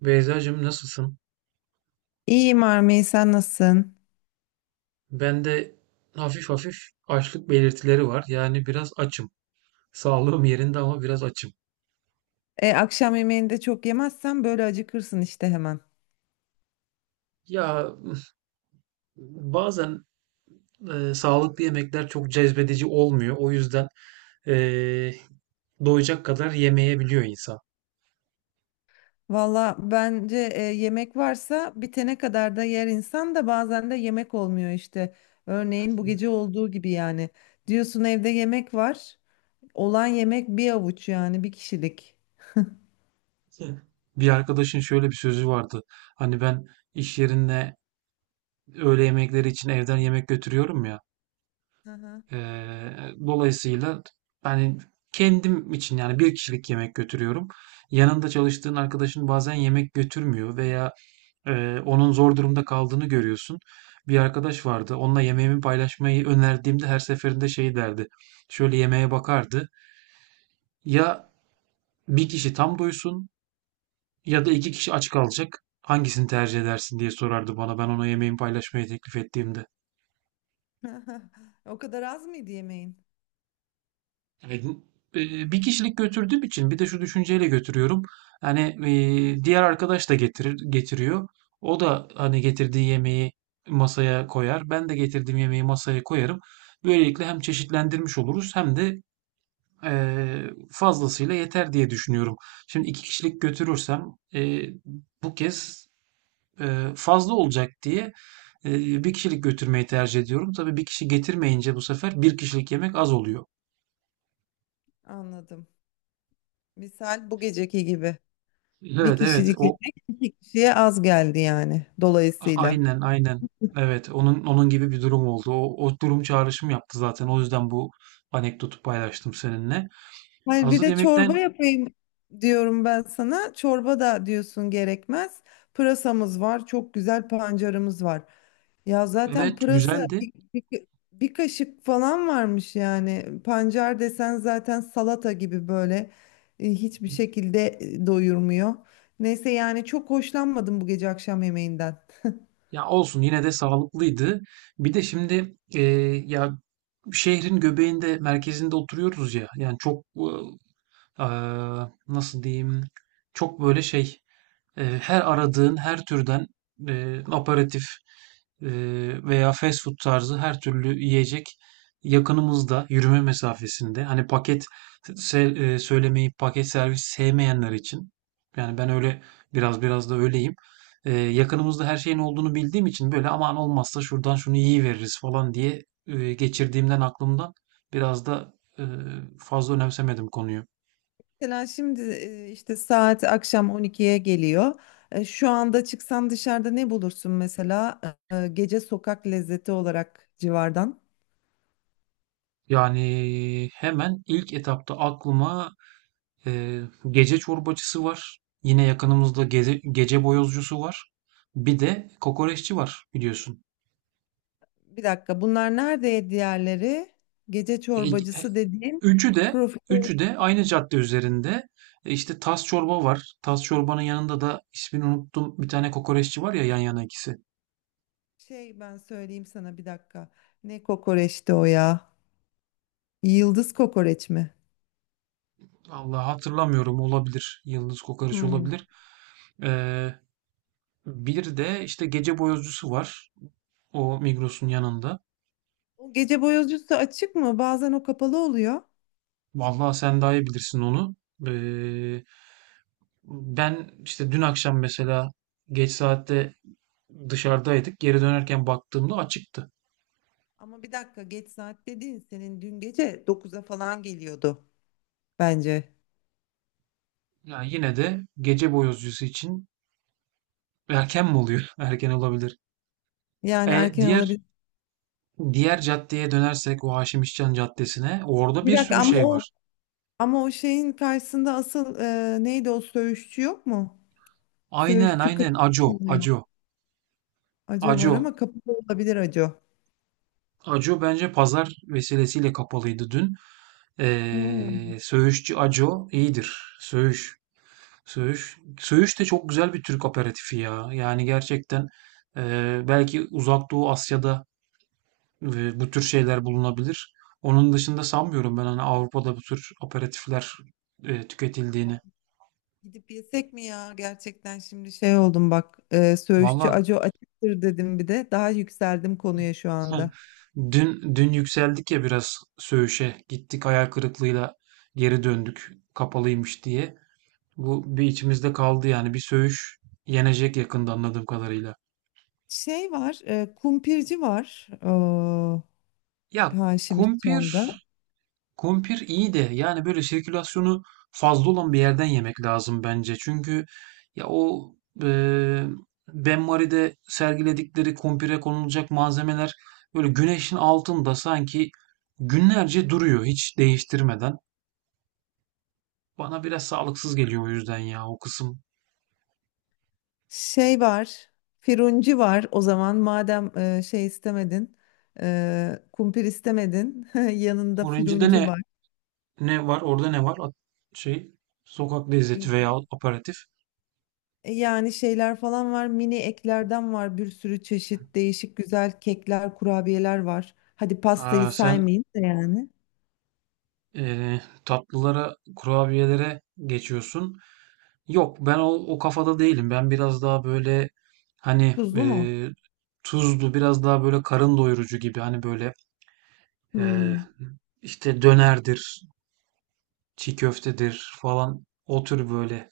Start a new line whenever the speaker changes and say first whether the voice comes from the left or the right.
right: Beyzacığım, nasılsın?
left: İyiyim Armey, sen nasılsın?
right: Ben de hafif hafif açlık belirtileri var. Yani biraz açım. Sağlığım yerinde ama biraz açım.
left: Akşam yemeğini de çok yemezsen böyle acıkırsın işte hemen.
right: Ya bazen sağlıklı yemekler çok cezbedici olmuyor. O yüzden e, doyacak kadar yemeyebiliyor insan.
left: Valla bence yemek varsa bitene kadar da yer insan da bazen de yemek olmuyor işte. Örneğin bu gece olduğu gibi yani. Diyorsun evde yemek var. Olan yemek bir avuç yani bir kişilik.
right: Bir arkadaşın şöyle bir sözü vardı. Hani ben iş yerine öğle yemekleri için evden yemek götürüyorum ya.
left: Hı hı.
right: Dolayısıyla yani kendim için, yani bir kişilik yemek götürüyorum. Yanında çalıştığın arkadaşın bazen yemek götürmüyor veya onun zor durumda kaldığını görüyorsun. Bir arkadaş vardı. Onunla yemeğimi paylaşmayı önerdiğimde her seferinde şey derdi. Şöyle yemeğe bakardı. Ya bir kişi tam doysun ya da iki kişi aç kalacak. Hangisini tercih edersin diye sorardı bana, ben ona yemeğimi paylaşmayı teklif ettiğimde.
left: O kadar az mıydı yemeğin?
right: Evet, bir kişilik götürdüğüm için bir de şu düşünceyle götürüyorum. Hani diğer arkadaş da getiriyor. O da hani getirdiği yemeği masaya koyar. Ben de getirdiğim yemeği masaya koyarım. Böylelikle hem çeşitlendirmiş oluruz, hem de fazlasıyla yeter diye düşünüyorum. Şimdi iki kişilik götürürsem, e, bu kez fazla olacak diye bir kişilik götürmeyi tercih ediyorum. Tabii bir kişi getirmeyince bu sefer bir kişilik yemek az oluyor.
left: Anladım. Misal bu geceki gibi. Bir
right: Evet, evet,
left: kişilik
right: o
left: yemek iki kişiye az geldi yani
right: A-
left: dolayısıyla.
right: Aynen aynen. Evet, onun gibi bir durum oldu. O durum çağrışım yaptı zaten. O yüzden bu anekdotu paylaştım seninle.
left: Hayır, bir
right: Hazır
left: de
right: yemekten
left: çorba yapayım diyorum ben sana. Çorba da diyorsun gerekmez. Pırasamız var, çok güzel pancarımız var. Ya zaten
right: evet, güzeldi.
left: bir kaşık falan varmış yani. Pancar desen zaten salata gibi böyle hiçbir şekilde doyurmuyor. Neyse yani çok hoşlanmadım bu gece akşam yemeğinden.
right: Ya olsun, yine de sağlıklıydı. Bir de şimdi, ya, şehrin göbeğinde, merkezinde oturuyoruz ya. Yani çok e, e, nasıl diyeyim, çok böyle her aradığın her türden aperatif veya fast food tarzı her türlü yiyecek yakınımızda, yürüme mesafesinde. Hani paket paket servis sevmeyenler için. Yani ben öyle, biraz da öyleyim. Yakınımızda her şeyin olduğunu bildiğim için, böyle aman olmazsa şuradan şunu yiyiveririz falan diye geçirdiğimden aklımdan, biraz da fazla önemsemedim konuyu.
left: Mesela şimdi işte saat akşam 12'ye geliyor. Şu anda çıksan dışarıda ne bulursun mesela? Gece sokak lezzeti olarak civardan.
right: Yani hemen ilk etapta aklıma Ee, gece çorbacısı var. Yine yakınımızda gece boyozcusu var. Bir de kokoreççi var, biliyorsun.
left: Bir dakika, bunlar nerede diğerleri? Gece
right: E, e,
left: çorbacısı dediğim
right: Üçü de
left: profil
right: üçü de aynı cadde üzerinde. İşte tas çorba var. Tas çorbanın yanında da ismini unuttum. Bir tane kokoreççi var ya, yan yana ikisi.
left: ben söyleyeyim sana bir dakika. Ne kokoreçti o ya? Yıldız kokoreç mi?
right: Allah, hatırlamıyorum, olabilir. Yıldız kokoreç
left: Hmm.
right: olabilir. Ee, Bir de işte gece boyozcusu var. O Migros'un yanında.
left: O gece boyozcusu açık mı? Bazen o kapalı oluyor.
right: Vallahi sen daha iyi bilirsin onu. Ee, Ben işte dün akşam mesela, geç saatte dışarıdaydık. Geri dönerken baktığımda açıktı.
left: Ama bir dakika, geç saat dediğin senin dün gece 9'a falan geliyordu bence.
right: Yani yine de gece boyozcusu için erken mi oluyor? Erken olabilir.
left: Yani
right: E,
left: erken
right: diğer
left: olabilir.
right: diğer caddeye dönersek, o Haşim İşcan Caddesi'ne, orada
left: Bir
right: bir
left: dakika
right: sürü
left: ama
right: şey var.
left: o ama o şeyin karşısında asıl neydi o söğüşçü yok mu?
right: Aynen,
left: Söğüşçü kapı
right: aynen,
left: oluyor. Acı var
right: Aco
left: ama kapı da olabilir acı.
right: Aco bence pazar vesilesiyle kapalıydı dün.
left: Ha.
right: Söğüşçü Aco iyidir. Söğüş de çok güzel bir Türk aperatifi ya. Yani gerçekten, belki Uzak Doğu Asya'da bu tür şeyler bulunabilir. Onun dışında sanmıyorum ben hani Avrupa'da bu tür aperatifler tüketildiğini.
left: Gidip yesek mi ya? Gerçekten şimdi şey oldum bak. Söğüşçü
right: Valla,
left: Aco açıktır dedim bir de. Daha yükseldim konuya şu anda.
right: dün yükseldik ya biraz Söğüş'e. Gittik, hayal kırıklığıyla geri döndük, kapalıymış diye. Bu bir içimizde kaldı, yani bir Söğüş yenecek yakında anladığım kadarıyla.
left: Şey var, kumpirci var.
right: Ya
left: Haşim
right: kumpir,
left: İşcan'da.
right: kumpir iyi de, yani böyle sirkülasyonu fazla olan bir yerden yemek lazım bence. Çünkü ya o e, Ben Mary'de sergiledikleri kumpire konulacak malzemeler böyle güneşin altında sanki günlerce duruyor, hiç değiştirmeden. Bana biraz sağlıksız geliyor, o yüzden ya o kısım.
left: Şey var, Firunci var. O zaman madem şey istemedin, kumpir istemedin, yanında
right: Orange'de
left: Firunci
right: ne var? Orada ne var? Şey, Sokak lezzeti
left: var.
right: veya aperatif.
left: Yani şeyler falan var, mini eklerden var, bir sürü çeşit değişik güzel kekler, kurabiyeler var. Hadi pastayı
right: Aa, sen
left: saymayın da yani.
right: e, tatlılara, kurabiyelere geçiyorsun. Yok, ben o kafada değilim. Ben biraz daha böyle, hani,
left: Tuzlu mu?
right: tuzlu, biraz daha böyle karın doyurucu gibi, hani böyle e,
left: Hmm.
right: işte dönerdir, çiğ köftedir falan, o tür böyle.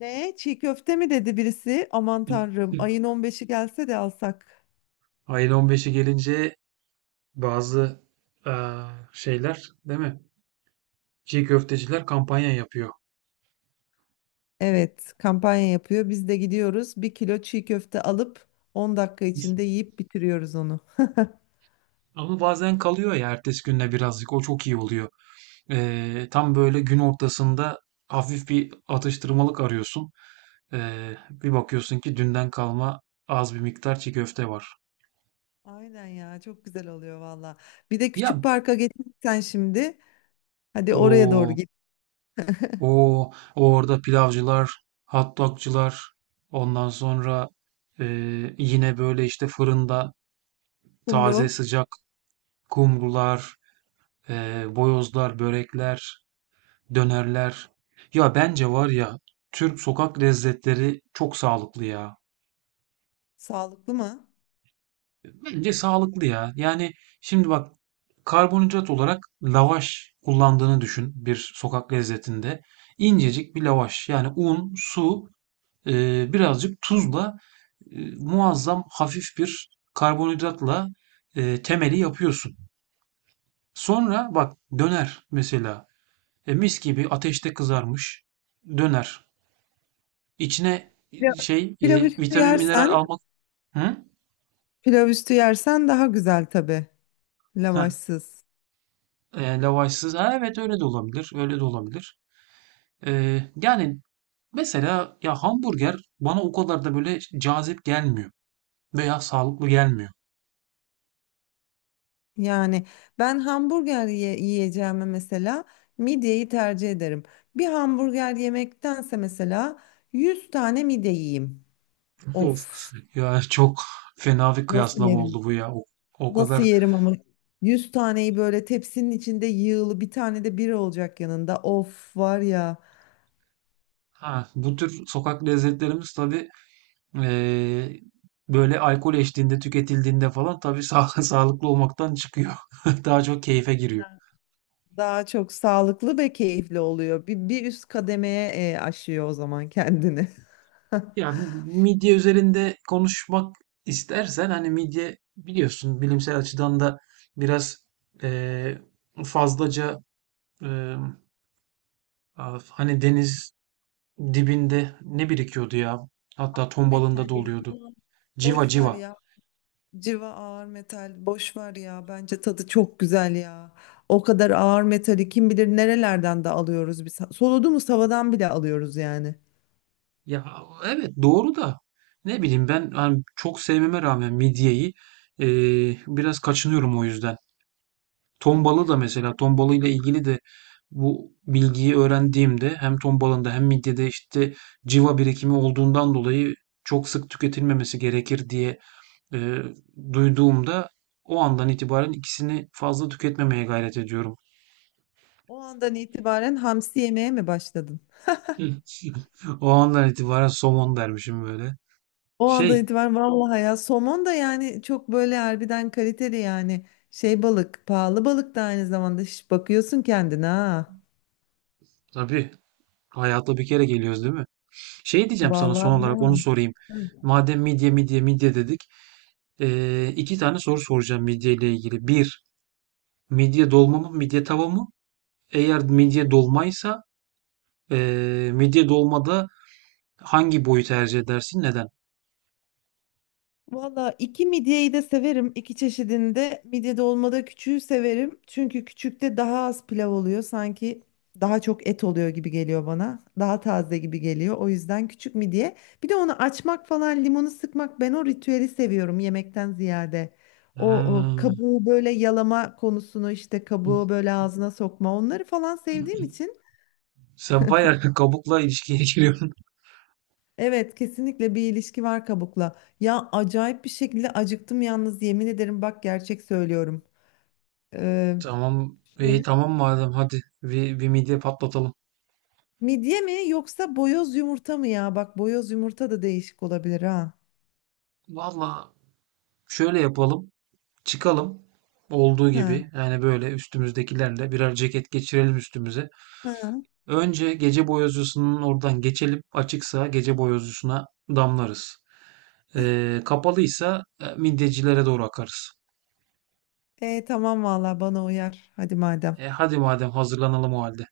left: Ne? Çiğ köfte mi dedi birisi? Aman tanrım, ayın 15'i gelse de alsak.
right: Ayın 15'i gelince bazı e, şeyler, değil mi? Çiğ köfteciler kampanya yapıyor.
left: Evet, kampanya yapıyor. Biz de gidiyoruz. Bir kilo çiğ köfte alıp 10 dakika içinde yiyip bitiriyoruz onu.
right: Ama bazen kalıyor ya ertesi günde birazcık, o çok iyi oluyor. Tam böyle gün ortasında hafif bir atıştırmalık arıyorsun. Bir bakıyorsun ki dünden kalma az bir miktar çiğ köfte var.
left: Aynen ya, çok güzel oluyor valla. Bir de
right: Ya
left: küçük parka geçsen şimdi. Hadi oraya doğru
right: o
left: git.
right: o orada pilavcılar, hot dogcular, ondan sonra yine böyle işte fırında taze
left: Kumru,
right: sıcak kumrular, boyozlar, börekler, dönerler. Ya bence var ya, Türk sokak lezzetleri çok sağlıklı ya.
left: sağlıklı mı?
right: Bence sağlıklı ya. Yani şimdi bak, karbonhidrat olarak lavaş kullandığını düşün bir sokak lezzetinde. İncecik bir lavaş. Yani un, su, birazcık tuzla muazzam hafif bir karbonhidratla temeli yapıyorsun. Sonra bak, döner mesela. Mis gibi ateşte kızarmış döner. İçine
left: Pilav,
right: şey e,
left: pilav üstü
right: vitamin, mineral
left: yersen,
right: almak. Hı?
left: pilav üstü yersen daha güzel tabii.
right: Ha,
left: Lavaşsız.
right: lavaşsız. Ha, evet, öyle de olabilir. Öyle de olabilir. Yani mesela ya, hamburger bana o kadar da böyle cazip gelmiyor veya sağlıklı gelmiyor.
left: Yani ben yiyeceğime mesela midyeyi tercih ederim. Bir hamburger yemektense mesela 100 tane midye yiyeyim. Of,
right: Of. Ya çok fena bir
left: nasıl
right: kıyaslama
left: yerim?
right: oldu bu ya. O
left: Nasıl
right: kadar.
left: yerim ama 100 taneyi böyle tepsinin içinde yığılı, bir tane de biri olacak yanında. Of var ya.
right: Ha, bu tür sokak lezzetlerimiz tabii ee, böyle alkol eşliğinde tüketildiğinde falan tabii sağlıklı olmaktan çıkıyor. Daha çok keyfe giriyor.
left: Daha çok sağlıklı ve keyifli oluyor. Bir üst kademeye aşıyor o zaman kendini.
right: Ya bu midye üzerinde konuşmak istersen, hani midye, biliyorsun, bilimsel açıdan da biraz eee, fazlaca eee, hani deniz dibinde ne birikiyordu ya, hatta ton balığında
left: Metal
right: da
left: ya.
right: oluyordu.
left: Boş ver
right: Civa.
left: ya. Civa ağır metal, boş ver ya. Bence tadı çok güzel ya. O kadar ağır metali kim bilir nerelerden de alıyoruz biz. Soluduğumuz havadan bile alıyoruz yani.
right: Ya evet, doğru da, ne bileyim, ben hani çok sevmeme rağmen midyeyi biraz kaçınıyorum o yüzden. Tombala da mesela, tombala ile ilgili de bu bilgiyi öğrendiğimde, hem tombalında hem midyede işte civa birikimi olduğundan dolayı çok sık tüketilmemesi gerekir diye e, duyduğumda, o andan itibaren ikisini fazla tüketmemeye gayret ediyorum.
left: O andan itibaren hamsi yemeye mi başladın?
right: Hı. O andan itibaren somon dermişim böyle.
left: O andan
right: Şey,
left: itibaren vallahi ya somon da yani çok böyle harbiden kaliteli yani şey balık, pahalı balık da aynı zamanda. Şş, bakıyorsun kendine ha.
right: tabii hayata bir kere geliyoruz, değil mi? Şey diyeceğim sana, son
left: Vallahi
right: olarak onu
left: bravo.
right: sorayım. Madem midye dedik, iki tane soru soracağım midye ile ilgili. Bir, midye dolma mı, midye tava mı? Eğer midye dolmaysa, midye dolmada hangi boyu tercih edersin? Neden?
left: Valla iki midyeyi de severim. İki çeşidinde. Midye dolmada küçüğü severim. Çünkü küçükte daha az pilav oluyor. Sanki daha çok et oluyor gibi geliyor bana. Daha taze gibi geliyor. O yüzden küçük midye. Bir de onu açmak falan, limonu sıkmak, ben o ritüeli seviyorum yemekten ziyade.
right: Ha.
left: O kabuğu böyle yalama konusunu, işte kabuğu böyle ağzına sokma onları falan sevdiğim için.
right: Sen bayağı kabukla ilişkiye giriyorsun.
left: Evet, kesinlikle bir ilişki var kabukla. Ya acayip bir şekilde acıktım yalnız, yemin ederim bak, gerçek söylüyorum. Ee,
right: Tamam.
left: şöyle-
right: İyi, tamam, madem, hadi bir midye patlatalım.
left: midye mi yoksa boyoz yumurta mı ya? Bak boyoz yumurta da değişik olabilir ha.
right: Valla, şöyle yapalım. Çıkalım. Olduğu
left: Ha.
right: gibi yani, böyle üstümüzdekilerle birer ceket geçirelim üstümüze.
left: Ha.
right: Önce gece boyozcusunun oradan geçelim. Açıksa gece boyozcusuna damlarız. Kapalıysa midyecilere doğru akarız.
left: E tamam vallahi bana uyar. Hadi madem.
right: Hadi madem, hazırlanalım o halde.